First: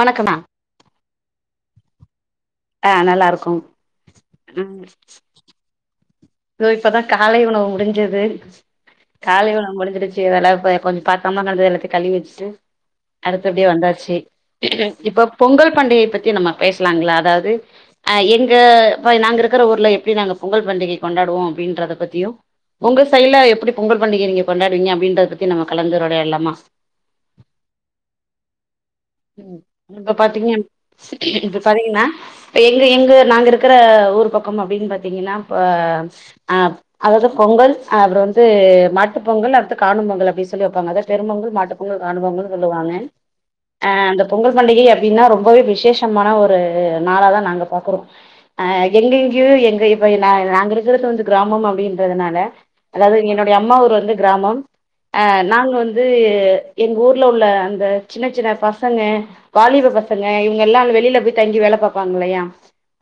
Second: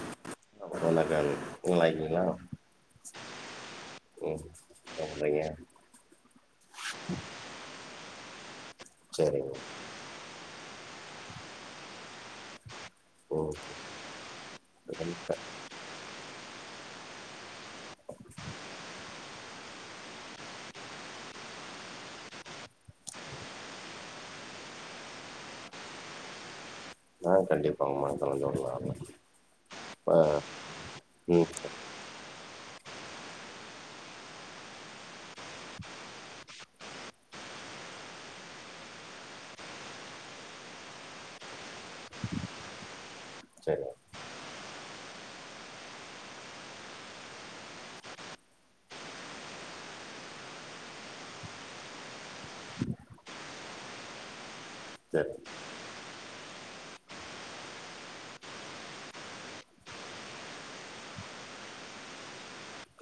வணக்கமா வணக்கங்க நல்லாருக்கிங்ளா ஆ நல்லா இருக்கோம் ம் என்ன பண்றீங்க தோ இப்பதா காலை உணவு முடிஞ்சது காலை சேரிங்க உணவு முடிஞ்சிருச் சு இதல்லா ப கொஞ்சொ பாத்தரம்லா கெடந்தது எல்லாத்தையு கழுவி வச்சிட்டு அடுத்து ம் அப்டியே வந்தாச்சு இப்ப கண்டிப்பா பொங்கல் பண்டிகைய பத்தி நம்ம பேசலாங்களா அதாவது அ எங்க ப்ப நாங்க இருக்குற ஊர்ல எப்டி நாங்க பொங்கல் பண்டிகை கொண்டாடுவோ அப்டின்றத பத்தியு ஒங்க சைல எப்டி பொங்கல் பண்டிக நீங்க கொண்டாடுவீங்க அப்டின்றத பத்தி நம்ம கலந்துரையாடல்லாமா ஆ கண்டிப்பாம்மா கலந்துரலாடலா ம் இப்ப பாத்தீங்க ம் இப்ப பாத்தீங்கன்னா ப்ப எங்க எங்க நாங்க இருக்கிற ஊர் பக்கம் அப்டின்னு பாத்தீங்கன்னா இப்ப ஆ அதாவது பொங்கல் அப்றோ வந்து மாட்டு பொங்கல் அடுத்து காணும் பொங்கல் அப்டின்னு சொல்லி வைப்பாங்க அதா பெரும் பொங்கல் மாட்டு பொங்கல் காணும் பொங்கல் சொல்லுவாங்க சேரிங்க அ அந்த பொங்கல் பண்டிகை அப்டின்னா ரொம்பவே விசேஷமான ஒரு நாளாதா நாங்க பாக்குறோ ஆ எங்க எங்கயோ எங்க இப்ப நா நாங்க இரு க்குறது வந்து கிராமம் அப்டின்றதுனால அதாவது என்னுடைய அம்மா ஊர் வந்து கிராமம் அ சேரிங்க நாங்க வந்து எங்க ஊர்ல உள்ள அந்த சின்ன சின்ன பசங்க வாலிப பசங்க இவங்க எல்லா ந்த வெளில போய் தங்கி வேல பாப்பாங்க இல்லையா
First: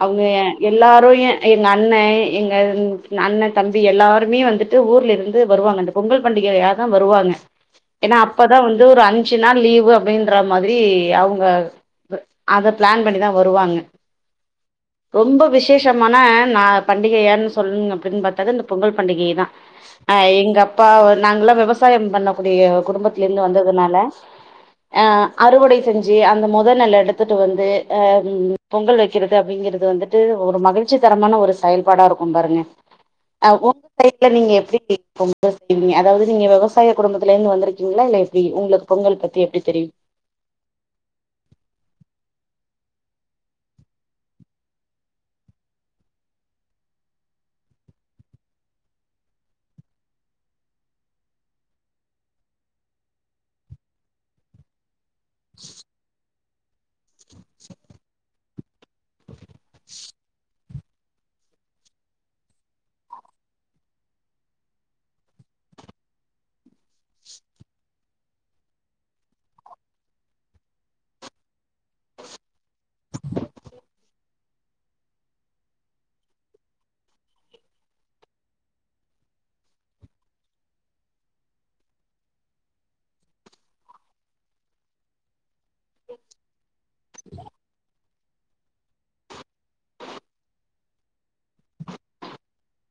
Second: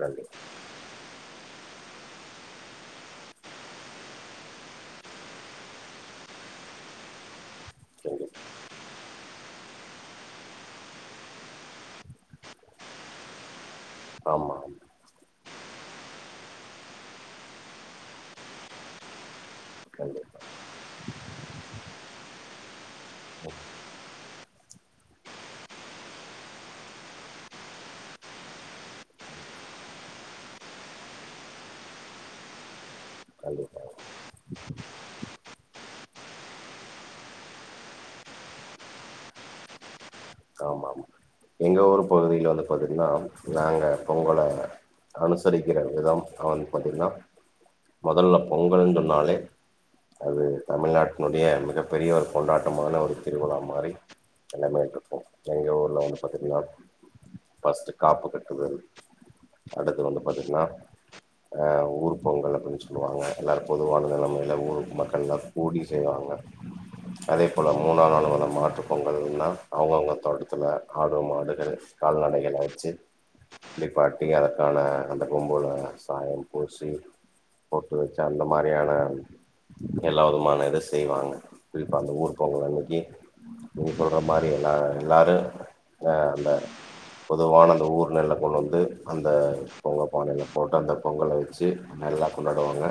அவங்க கண்டிப்பா எல்லாரு எ எங்க அண்ணே எங்க ம் அண்ண தம்பி எல்லாருமே வந்துட்டு ஊர்ல இருந்து வருவாங்க அந்த பொங்கல் பண்டிகையையாதா வருவாங்க ஏனா கண்டிப்பா அப்பதா வந்து ஒரு அஞ்சு நாள் லீவு் அப்டின்ற மாதிரி அவங்க அத பிளான் பண்ணிதா வருவாங்க ஆமா ஆமா ரொம்ப விசேஷமான நா பண்டிகையான்னு சொல்லுங்க அப்டின்னு பாத்தாக இந்த பொங்கல் பண்டிகைதா அ கண்டிப்பா எங்க அப்பா நாங்கல்லா விவசாயோ பண்ணக்கூடிய குடும்பத்துல இருந்து வந்ததுனால அ அறுவடை செஞ்சு அந்த மொத நெல்லு எடுத்துட்டு வந்து அம் பொங்கல் வைக்கிறது அப்டிங்கறது வந்துட்டு ஒரு மகிழ்ச்சி தரமான ஒரு செயல்பாடா இருக்கும் பாருங்க ஆ உ கண்டிப்பா உங்க வீட்ல நீங்க எப்டி பொங்கல் வைப்பீங்க அதாவது நீங்க விவசாய குடும்பத்துல இருந்து வந்திருக்கீங்களா இல்ல எப்டி உங்ளுக் பொங்கல் பத்தி எப்டி தெரியு ஆமாம் எங்க ஊர் பகுதியில வந்து பாத்தீங்கன்னா நாங்க பொங்கல அனுசரிக்கிற விதம் வந்து பாத்தீங்கன்னா மொதல்ல பொங்கல்னு சொன்னாலே அது தமிழ்நாட்டினுடைய மிக பெரிய ஒரு கொண்டாட்டமான ஒரு திருவிழா மாரி எல்லாமே இருக்கு எங்க ஊர்ல வந்து பாத் திங்னா ஃபஸ்ட் காப்பு கட்டுதல் அடுத்து வந்து பாத்தீங்கன்னா அ ஊர் பொங்கல் அப்டின்னு சொல்லுவாங்க எல்லாரு பொதுவான நிலைமையில ஊரு மக்கள்லா கூடி செய்வாங்க [inaudible] அதே போல மூணா நாளு வந்து மாட்டு பொங்கல்ன்னா அவுங்கவுங்க தோட்டத்துல ஆடு மாடுகள் கால்நடைகள்ல வச்சு குளிப்பாட்டி அதற்கான அந்த கொம்புல சாயம் பூசி பொட்டு வச்சு அந்த மாரியான எல்லா விதமான இது செய்வாங்க குறிப்பா அந்த ஊர் பொங்கல் அன்னிக்கு நீங்க சொல்ற மாரி எல்லா எல்லாரு அ அந்த பொதுவான அந்த ஊர் நெல்ல கொண்டு வந்து அந்த பொங்கப் பானையில போட்டு அந்த பொங்கல வச்சு நல்லா கொண்டாடுவாங்க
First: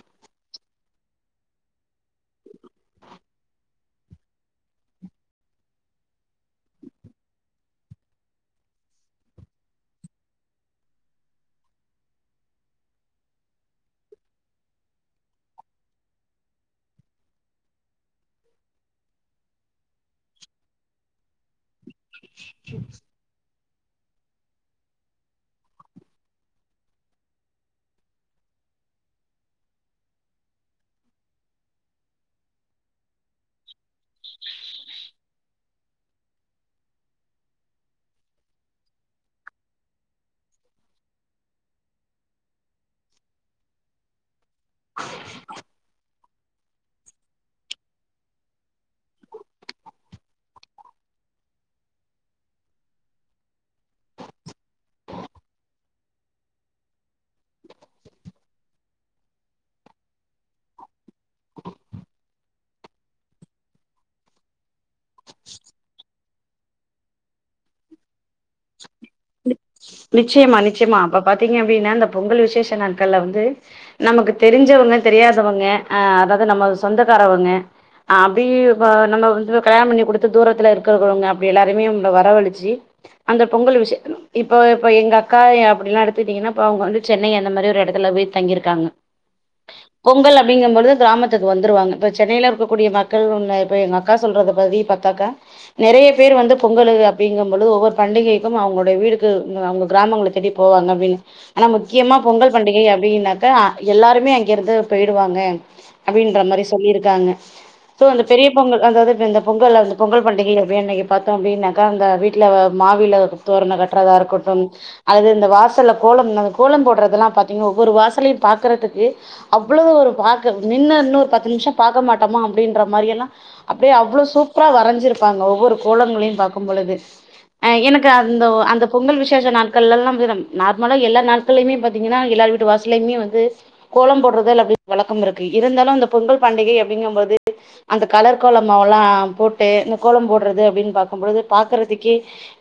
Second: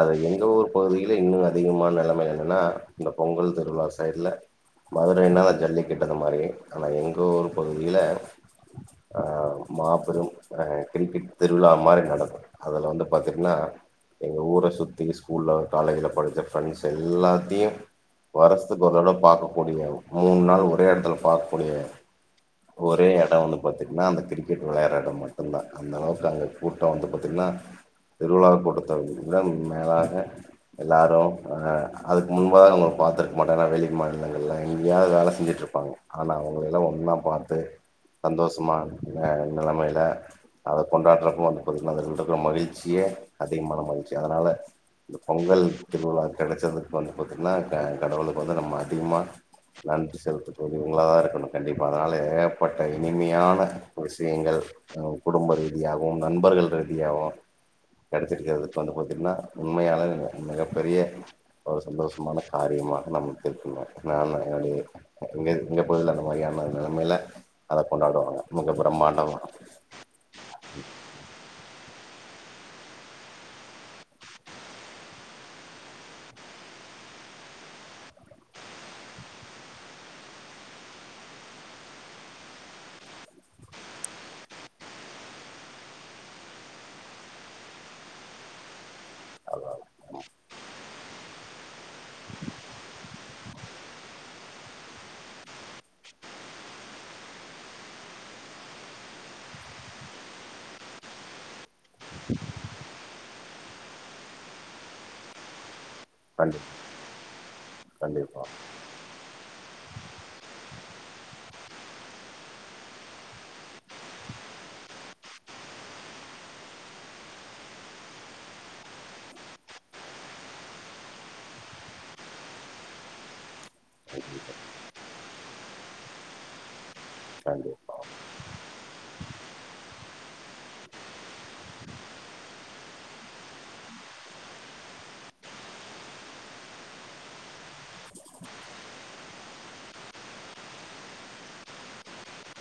அது எங்க ஊர் பகுதியில இன்னு அதிகமான நெலமை என்னன்னா இந்த பொங்கல் திருவிழா சைடுல மதுரைனால ஜல்லிக்கட்டு அந்த மாரி ஆனா எங்க ஊர் பகுதியில ஆ மாபெரும் அ கிரிக்கெட் திருவிழா மாரி நடக்கு அதுல வந்து பாத்தீங்கன்னா எங்க ஊர சுத்தி ஸ்கூல்ல காலேஜ்ல படித்த ஃப்ரெண்ட்ஸ் எல்லாத்தையு வருஷத்துக்கு ஒரு தடவ பாக்கக்கூடிய மூணு நாள் ஒரு ஒரே இடத்துல பாக்கக்கூடிய ஒரே எடோ வந்து பாத்தீங்கன்னா அந்த கிரிக்கெட் விளையாடுற இடம் மட்டுதா அந்த அளவுக்கு அங்க கூட்டோ வந்து பாத்தீங்கன்னா திருவிழா கூட்டத்த விட மேலாக எல்லாரு அ அதுக்கு முன்பாக நம்ப அவுங்கள பாத்துருக்க மாட்டோ ஏனா வெளிக் மாநிலங்கள்ல எங்கயாவது வேல செஞ்சுட்டுரு இருப்பாங்க ஆனா அவுங்களைல்லா ஒன்னா பாத்து சந்தோஷமா நிலைமையில அத கொண்டாடுறப்ப வந்த பாத்தீங்கன்னா அதுல இருக்கிற மகிழ்ச்சியே அதிகமான மகிழ்ச்சி அதனால இந்த பொங்கல் திருவிழா கிடைச்சது வந்து பாத்தீங்கன்னா க கடவுளுக்கு வந்து நம்ம அதிகமா நன்றி செலுத்து இவுங்களா இருக்கணு கண்டிப்பா அதனால ஏப்பட்ட இனிமையான விஷயங்கள் நம்ம குடும்ப ரீதியாகவு நண்பர்கள் ரீதியாகவு கிடைச்சிருக்கு அது வந்து பாாரத்தீங்கன்னா உண்மையானதுங்க மிகப்பெரிய ஒரு சந்தோஷமான காரியம நமக்கு இருக்கணு நால்லா என்னுடைய இங்க எங்க பகுதியில அந்த மாதிரியான நிலைமையில அத கொண்டாடுவாங்க மிக பிரம்மாண்டமா நிச்சயமா நிச்சயமா அப்ப பாத்தீங்க அப்டின்னா இந்த பொங்கல் விசேஷ நாட்கள்ளல வந்து நமக்கு தெரிஞ்சவங்க தெரியாதவங்க ஆ அதாவது நம்ம சொந்தக்காரவங்க அப்டி இப்ப நம்ம வந்து கல்யாணம் பண்ணி கொடுத்து தூரத்துல்ல இருக்கிறவங்க அப்டி எல்லாருமே நம்பள வரவலிச்சு அந்த பொங்கல் விஷ இப்போ இப்போ எங்க அக்கா எ அப்படில்லா எடுத்துக்கிட்டீங்கன்னா இப்ப அவுங்க வந்து சென்னை அந்த மாரி ஒரு இடத்துல வ தங்கிருக்காங்க ஆமா பொங்கல் அப்படிங்கும்பது கிராமத்துக்கு வந்துருவாங்க இப்ப சென்னையில இருக்கக்கூடிய மக்கள் வந்து இப்ப எங்க அக்கா சொல்றத பதி பாக்க நறைய பேர் வந்து பொங்கலு அப்படிங்கும்பொழுது ஒவ்வொரு பண்டிகைக்கு அவுங்களுடைய வீடுக்கு அவுங்க கிராமங்களை தேடி போவாங்க அப்டின்னு ஆனா முக்கியமா பொங்கல் பண்டிகை அப்டின்னாக்க எல்லாருமே அங்கிருந்து போயிடுவாங்க அப்டின்ற மாரி கண்டிப் சொல்லியிருக்காங்க சோ அந்த கண்டிப்பா பெரிய பொங்கல் அதாவது இப்ப இந்த பொங்கல் அந்த பொங்கல் பண்டிகை அப்படியனு இன்னைக்கு பாரனத்தோம் அப்டின்னாக்கா அந்த வீ்ட்ல மாவில தோரண கற்றதா இருக்கட்டு அது இந்த வாசல்ல கோலம் அந்த கோலம் போடுறதெல்லா பாத்தீங்கா ஒவ்வொரு வாசலையும் பாக்குறதுக்கு அவ்ளோ ஒரு பாக்க நின்ன இன்னு ஒரு பத்து நிமிஷம் பாக்க மாட்டமா அப்டின்ற மாரி எல்லா அப்டியே அவ்ளோ சூப்பரா வரைஞ்சிருப்பாங்க ஒவ்வொரு கோலங்களையு பாக்கு பொழுது கண்டிப்பா எனக்கு அந்த அந்த பொங்கல் விசேஷ நாட்கள்ல்லலா நார்மலா எல்லா நாட்களுமே பாத்தீங்கன்னா எல்லார் வீட்டு வாச லயுமே வந்து கோலம் போடுறதல் அப்டி வழக்க இருக்கு இருந்தாலு அந்த பொங்கல் பண்டிகை அப்படிங்குபோது அந்த கலர் கோலமாவுல்லா போட்டு இந்த கோலம் போடுறது அப்டின் பாக்கு போது பாக்கறதுக்கே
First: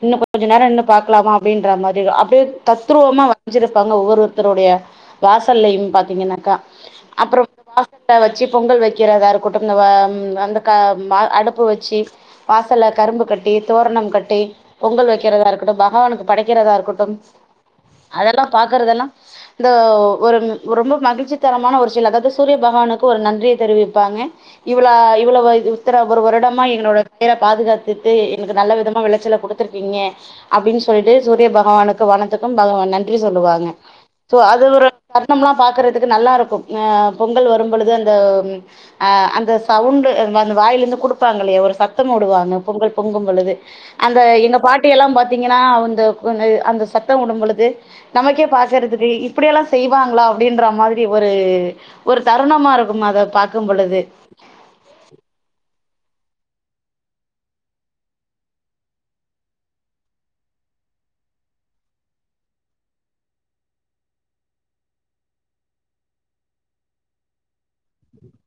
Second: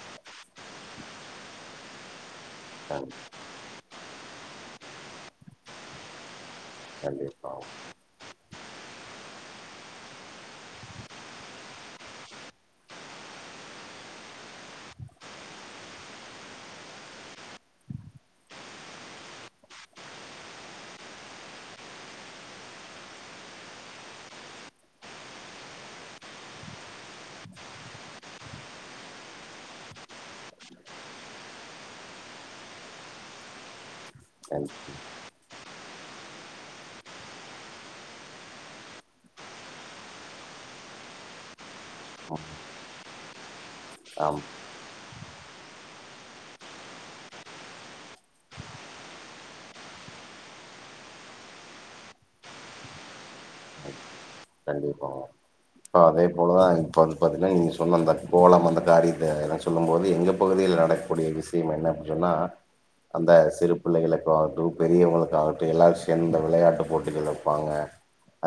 இன்னும் கொஞ்சோ நேர நின்னு பாக்கலாமா அப்டின்ற மாரி அப்டியே கண் தத்ருவமா வச்சுருப்பாங்க ஒவ்வொரு ஒருத்தருடைய வாசல்லையு பாத்தீங்கன்னாக்கா அப்றமா கண்டிப்பா கட்ட வச்சு பொங்கல் வைக்கிறதா இருக்கட்டு வ ம் அந்த க ம் ஆ அடுப்பு வச்சு வாசல்ல கரும்பு கட்டி தோரண கட்டி பொங்கல் வைக்கிறதா இருக்கட்டு பகவானுக்கு படைக்கிறதா இருக்கட்டும் அதெல்லா பாக்கறதெல்லா இந்த ஒரு ரொம்ப மகிழ்ச்சி தரமான ஒரு சில அதாவது சூரிய பகவானுக்கு ஒரு நன்றிய தெரிவிப்பாங்க இவ்ள இவ்ளவு இத்தன ஒரு வருடமா எங்களோட பேர பாதுகாத்துட்டு எனக்கு நல்ல விதமா விளைச்சல குடுத் துருக்கீங்க அப்டின்னு சொல்ட்டு சூரிய பகவானுக்கு வனத்துக்கு பகவான் நன்றி சொல்லுவாங்க ஸோ அது கண் ஒரு தர்ணம்லா பாக்குறதுக்கு நல்லாருக்கு பொங்கல் வரும் பொழுது அந்த அ் அந்த சவுண்டு அந்த வாயில இருந்து குடுப்பாங்கல்லையா ஒரு சத் த்த போடுவாங்க பொங்கல் பொங்கு பொழுது அந்த ஆமா எங்க பாட் குட்டிகல்லா பாத்தீங்கனா அந்த அந்த சத்தம் விடும் பொழுது நமக்கே பாசறதுக்கு இப்டியெல்லா செய்வாங்களா அப்டின்ற மாரி ஒரு ஒரு தருணமா இருக்கு அத பாக்கு பொழுது கண்டிப்பாவு இப்போ அதே போலதா இப்ப அது பாத்தீன்னா நீங்க சொன்ன அந்த கோலம் அந்த காரிய தேவையல்லா சொல்லும் போது எங்க பகுதில நடக்கக்கூடிய விஷயம் என்ன அப்டின் சொன்னா அந்த சிறு பிள்ளைகளுக்காகட்டு பெரியவங்களுக்காகட்டுஎல்லாரு சேந்த விளையாட்டு போட்டிகள் வைப்பாங்க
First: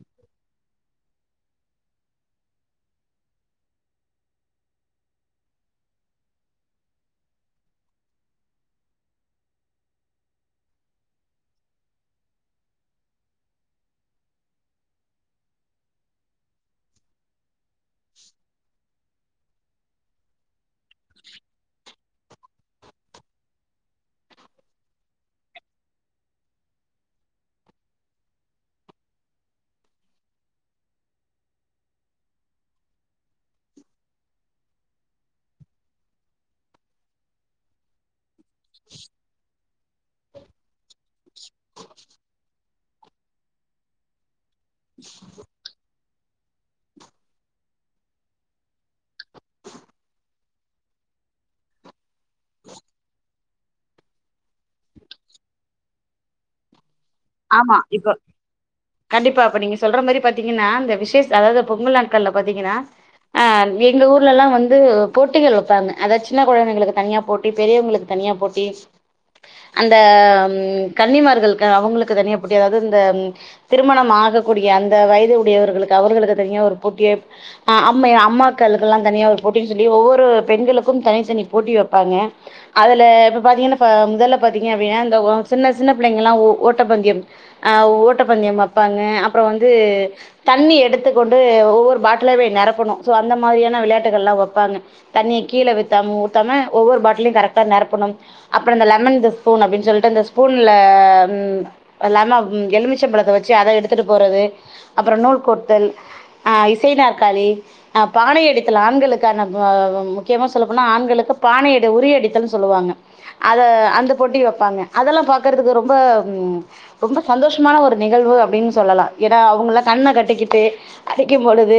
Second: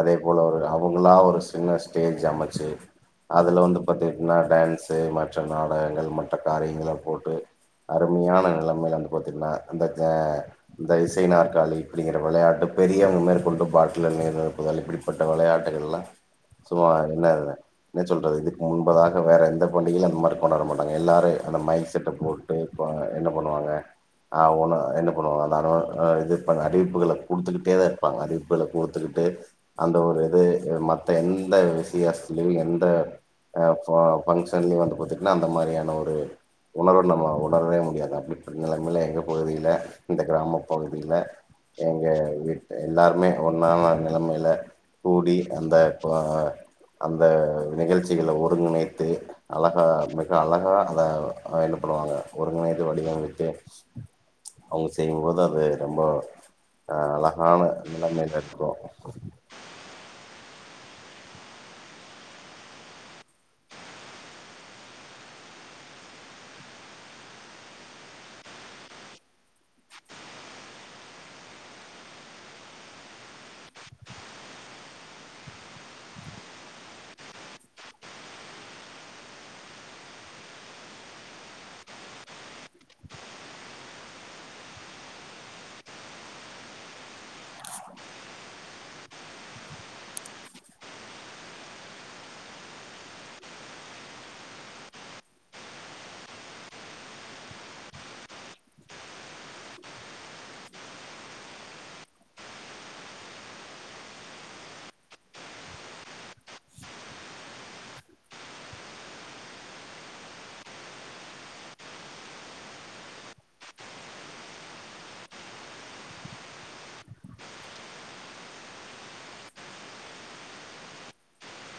அதே போல ஒரு அவங்களா ஒரு சின்ன ஸ்டேஜ் அமைச்சு அதுல வந்து பாத்துகிட்னா டான்ஸ்ஸு மற்ற நாடகங்கள் மற்ற காரியங்கள போட்டு அருமையான நிலைமைல வந்து பாத்திங்கன்னா அந்த க இந்த இசை நாற்காலி இப்டிங்கிற விளையாட்டு பெரிய மேற்கொண்டு பாட்டிலில் நீர் நிரப்புதல் இப்டிப்பட்ட விளையாட் இதெல்லா சும்மா என்ன இருந்த என்ன சொல்றது இதுக்கு முன்பதாக வேற எந்த பண்டிகையு அந்த மாரி கொண்டாட மாட்டாங்க எல்லாரு அந்த மைக் செட்ட போ ப்ப என்ன பண்ணுவாங்க ஆ ஒனா என்ன பண்ணுவாங்க அதா இது ப அறிவிப்புகள குடுத்துக்கிட்டே தா இருப்பாங்க அறிவிப்புகளை குடுத்துக்கிட்டு அந்த ஒரு இது மத்த எந்த விசயச எந்த ஃபங்க்ஷன்லயு வந்து பாத்தீங்கன்னா அந்த மாரியான ஒரு உணர்வு நம்ம உணரவே முடியாது அப்டி பண்ணுறாங்களே எங்க பகுதில இந்த கிராம பகுதில எங்க வீட்டு எல்லாருமே ஒன்னான நிலமைல கூடி அந்த இப்ப அந்த நிகழ்ச்சிகள ஒருங்கிணைத்து அழகா மிக அழகா அத என்ன பன்னுவாங்க ஒருங்கிணைந்து வடிவமைத்தே அவங்க செய்யுபோது அது ரொம்ப அ அழகான ஆமா இப்போ நிலமைல இருக்கு கண்டிப்பா இப்ப நீங்க சொல்ற மாரி பாத்தீங்கன்னா இந்த விசேஷ அதாவது பொங்கல் நாட்கள்ல பாத்தீங்கன்னா ஆ எங்க ஊர்லல்லா வந்து போட்டிகள் வப்பாங்க அதா சின்ன கொழந்தைங்களுக்கு தனியா போட்டி பெரியவங்களுக்கு தனியா போட்டி அந்த கன்னிமார்களுக்கு அவங்களுக்கு தனியா போட்டி அதாவது இந்த திருமணம் ஆகக்கூடிய அந்த வயது உடையவர்களுக்கு அவர்களுக்கு தனியா ஒரு போட்டிய அ அம்ம அம்மாக்களுக்குல்லா தனியா ஒரு போட்டின் சொல்லி ஒவ்வொரு பெண்களுக்கு தனித்தனி போட்டி வப்பாங்க அதுல இப்ப பாத்தீங்னா முதல்ல பாத்தீங்க அப்டின்னா இந்த சின்ன சின்ன பிள்ளைங்கல்லா ஒ ஓட்டப்பந்தயம் அ ஓட்டப்பந்தயம் வப்பாங்க அப்பற வந்து தண்ணி எடுத்துக்கொண்டு ஒவ்வொரு பாட்டில போய் நெரப்பணு சோ அந்த மாரியான விளையாட்டுகள் எல்லா வப்பாங்க தண்ணிய கீழ வித்தாம ஊத்தாம ஒவ்வொரு பாட்டிலையு கரெக்டா நெரப்பணு அப்பற இந்த லெமன் இந்த ஸ்பூன் அப்டினு சொல்ட்டு அந்த ஸ்பூன்ல இல்லாம எலுமிச்சம்பழத்த வச்சு அத எடுத்துட்டு போறது அப்பற நூல் கோத்தல் ஆ இசை நாற்காலி ஆ பானைையடித்தல் ஆண்களுக்கான முக்கியமா சொல்ல போனா ஆண்களுக்கு பானைய உரி அடித்தல்ன்னு சொல்லுவாங்க அத அந்த போட்டி வப்பாங்க அதெல்லா பாக்குறதுக்கு ரொம்ப ரொம்ப சந்தோஷமான ஒரு நிகழ்வு அப்டின் சொல்லலா ஏன்னா அவங்களா கண்ண கட்டிக்கிட்டு அடிக்கும் பொழுது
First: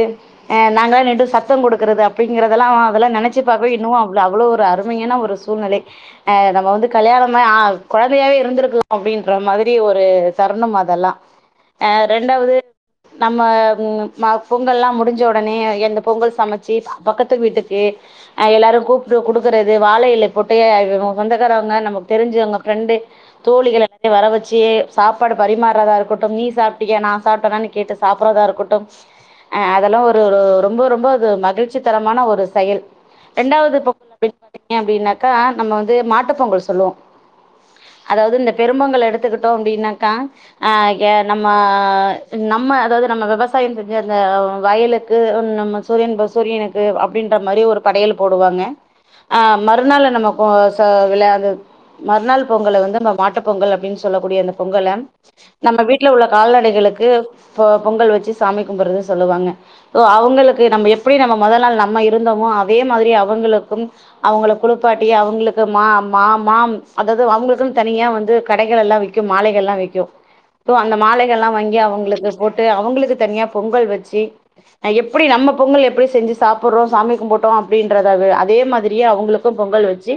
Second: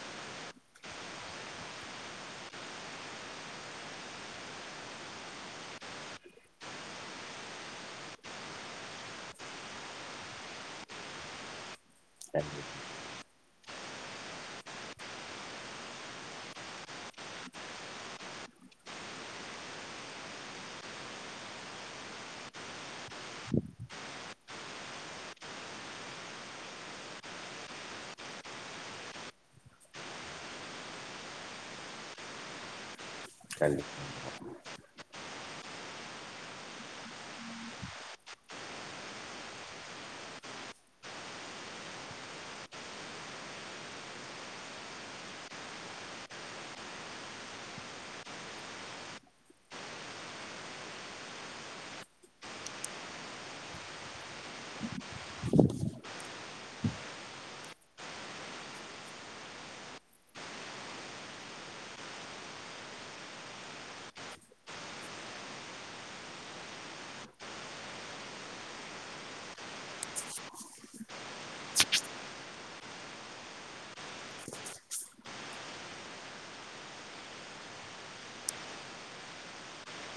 ஆ நாங்கல்லா நிண்டு சத்தம் குடுக்கறது அப்டிங்கறதெல்லா அதெல்லா நெனைச்சு பாக்கவே இன்னு அவ் அவ்ளோ ஒரு அருமையான ஒரு சூழ்நிலை நம்ம வந்து கல்யாணம் ஆயி கொழந்தையாவே இருந்திருக்கனோ அப்டின்ற மாரி அப்டி ஒரு தருணம் அதெல்லா அ ரெண்டாவது கண்டி நம்ம ம பொங்கல்லா முடிஞ்ச ஒடனே எந்த பொங்கல் சமைச்சு பக்கத்து வீட்டுக்கு அ எல்லாரு கூப்ட்டு குடுக்கறது வாழ இல போட்டு சொந்தக்காரவங்க நமக்கு தெரிஞ்சுவங்க ஃப்ரெண்டு தோழிகள் எல்லா வர வச் சி சாப்பாடு பரிமாறதா இருக்கட்டு நீ சாப்ட்டியா நா சாப்டனான் கேட்டு சாப்பறதா இருக்கட்டு அ அதெல்லா ஒரு ரொம்போ ரொம்போ அது மகிழ்ச்சி தரமான ஒரு செயல் ரெண்டாவது கண்டி பொங்கல் அப்டின்னு பாத்தீங்க அப்டின்னாக்கா நம்ம வந்து மாட்டு பொங்கல் சொல்லுவோ அதாவது இந்த பெரும்பொங்கல் எடுத்துக்கிட்டோ அப்டினாக்கா ஆ நம்ம நம்ம அதாவது நம்ம விவசாயம் செஞ்சு அந்த வயலுக்கு நம்ம சூரியன் சூரியனுக்கு அப்டின்ற மாரி ஒரு படையல் போடுவாங்க ஆ மறுநாள்ள நமக்கு விளையா மறுநாள் பொங்கல வந்து நம்ம மாட்டுப் பொங்கல் அப்டின்னு சொல்ல கூடிய அந்த பொங்கல நம்ம வீட்ல உள்ள கால்நடைகளுக்கு பொங்கல் வச்சு சாமி கும்புறது சொல்லுவாங்க சோ அவங்களுக்கு நம்ம எப்டி நம்ம மொத நாள் நம்ம இருந்தோமோ அதே மாதிரி அவங்களுக்கும் அவங்கள குளிப்பாட்டி அவங்களுக்கு மா மா மா அதாவது அவங்களுக்கு தனியா வந்து கடை கள் எல்லா விக்கு மாலைகள் எல்லா விக்கு சோ அந்த மாலைகள் எல்லா வாங்கி அவங்களுக்கு போட்டு அவங்களுக்கு தனியா பொங்கல் வச்சு அ எப்டி நம்ம பொங்கல் எப்டி செஞ்சு சாப்புட்றோ சாமி கும்புட்டோ அப்டின்றத அதே மாதிரியே அவங்களுக் கு பொங்கல் வச்சு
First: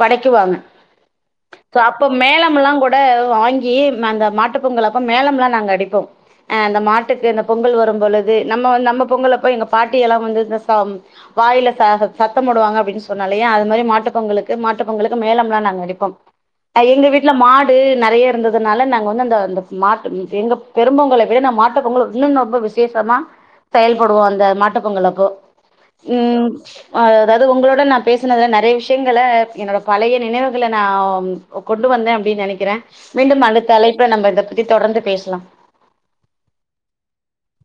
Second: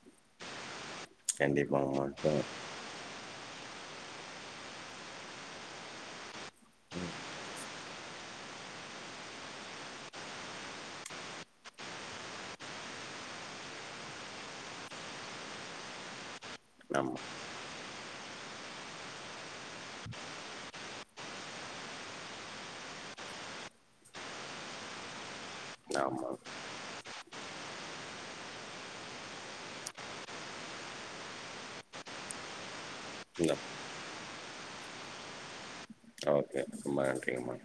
படைக்குவாங்க சோ கண்டிப்பாங்கம்மா அப்ப மேலம் எல்லா கொட் ட வாங்கி அந்த மாட்டு பொங்கல் அப்ப மேலம்லாம் நாங்க அடிப்போ அ அந்த மாட்டுக்கு அந்த பொங்கல் வரும் பொழுது நம்ம நம்ம பொங்கல் அப்போ எங்க பாட்டி எல்லா வந்து இந்த சௌண் வாயில ச சத்தம் போடுவாங்க அப்டின் சொன்னலைய அது மாரி மாட்டு பொங்கலுக்கு மாட்டு பொங்கலுக்கு மேலம்லாம் நாங்க அடிப்போ எங்க ஆமா வீட்ல மாட் து நறையா இருந்ததுனால நாங்க வந்து அந்த அந்த மாட்டுக் எங்க பெரும்பொங்கல விட நா மாட்டுப்பொங்கல் இன்னு ரொம்ப விஷே விசேஷமா செயல்படுவோ அந்த மாட்டு பொங்கல் அப்போ ஆமா அதாவது உங்களோட நா பேசுனதுல நறைய விஷயங்கள என்னோட பழைய நினைவுகள நா கொண்டு வந்த அப்பிடின்னு நனைக்ற மீண்டும் அடுத்த தலைப்புல நம்ம இத பத்தி தொடர்ந்து பேசலா ஓகே ரொம்ப நன்றிங்கம்மா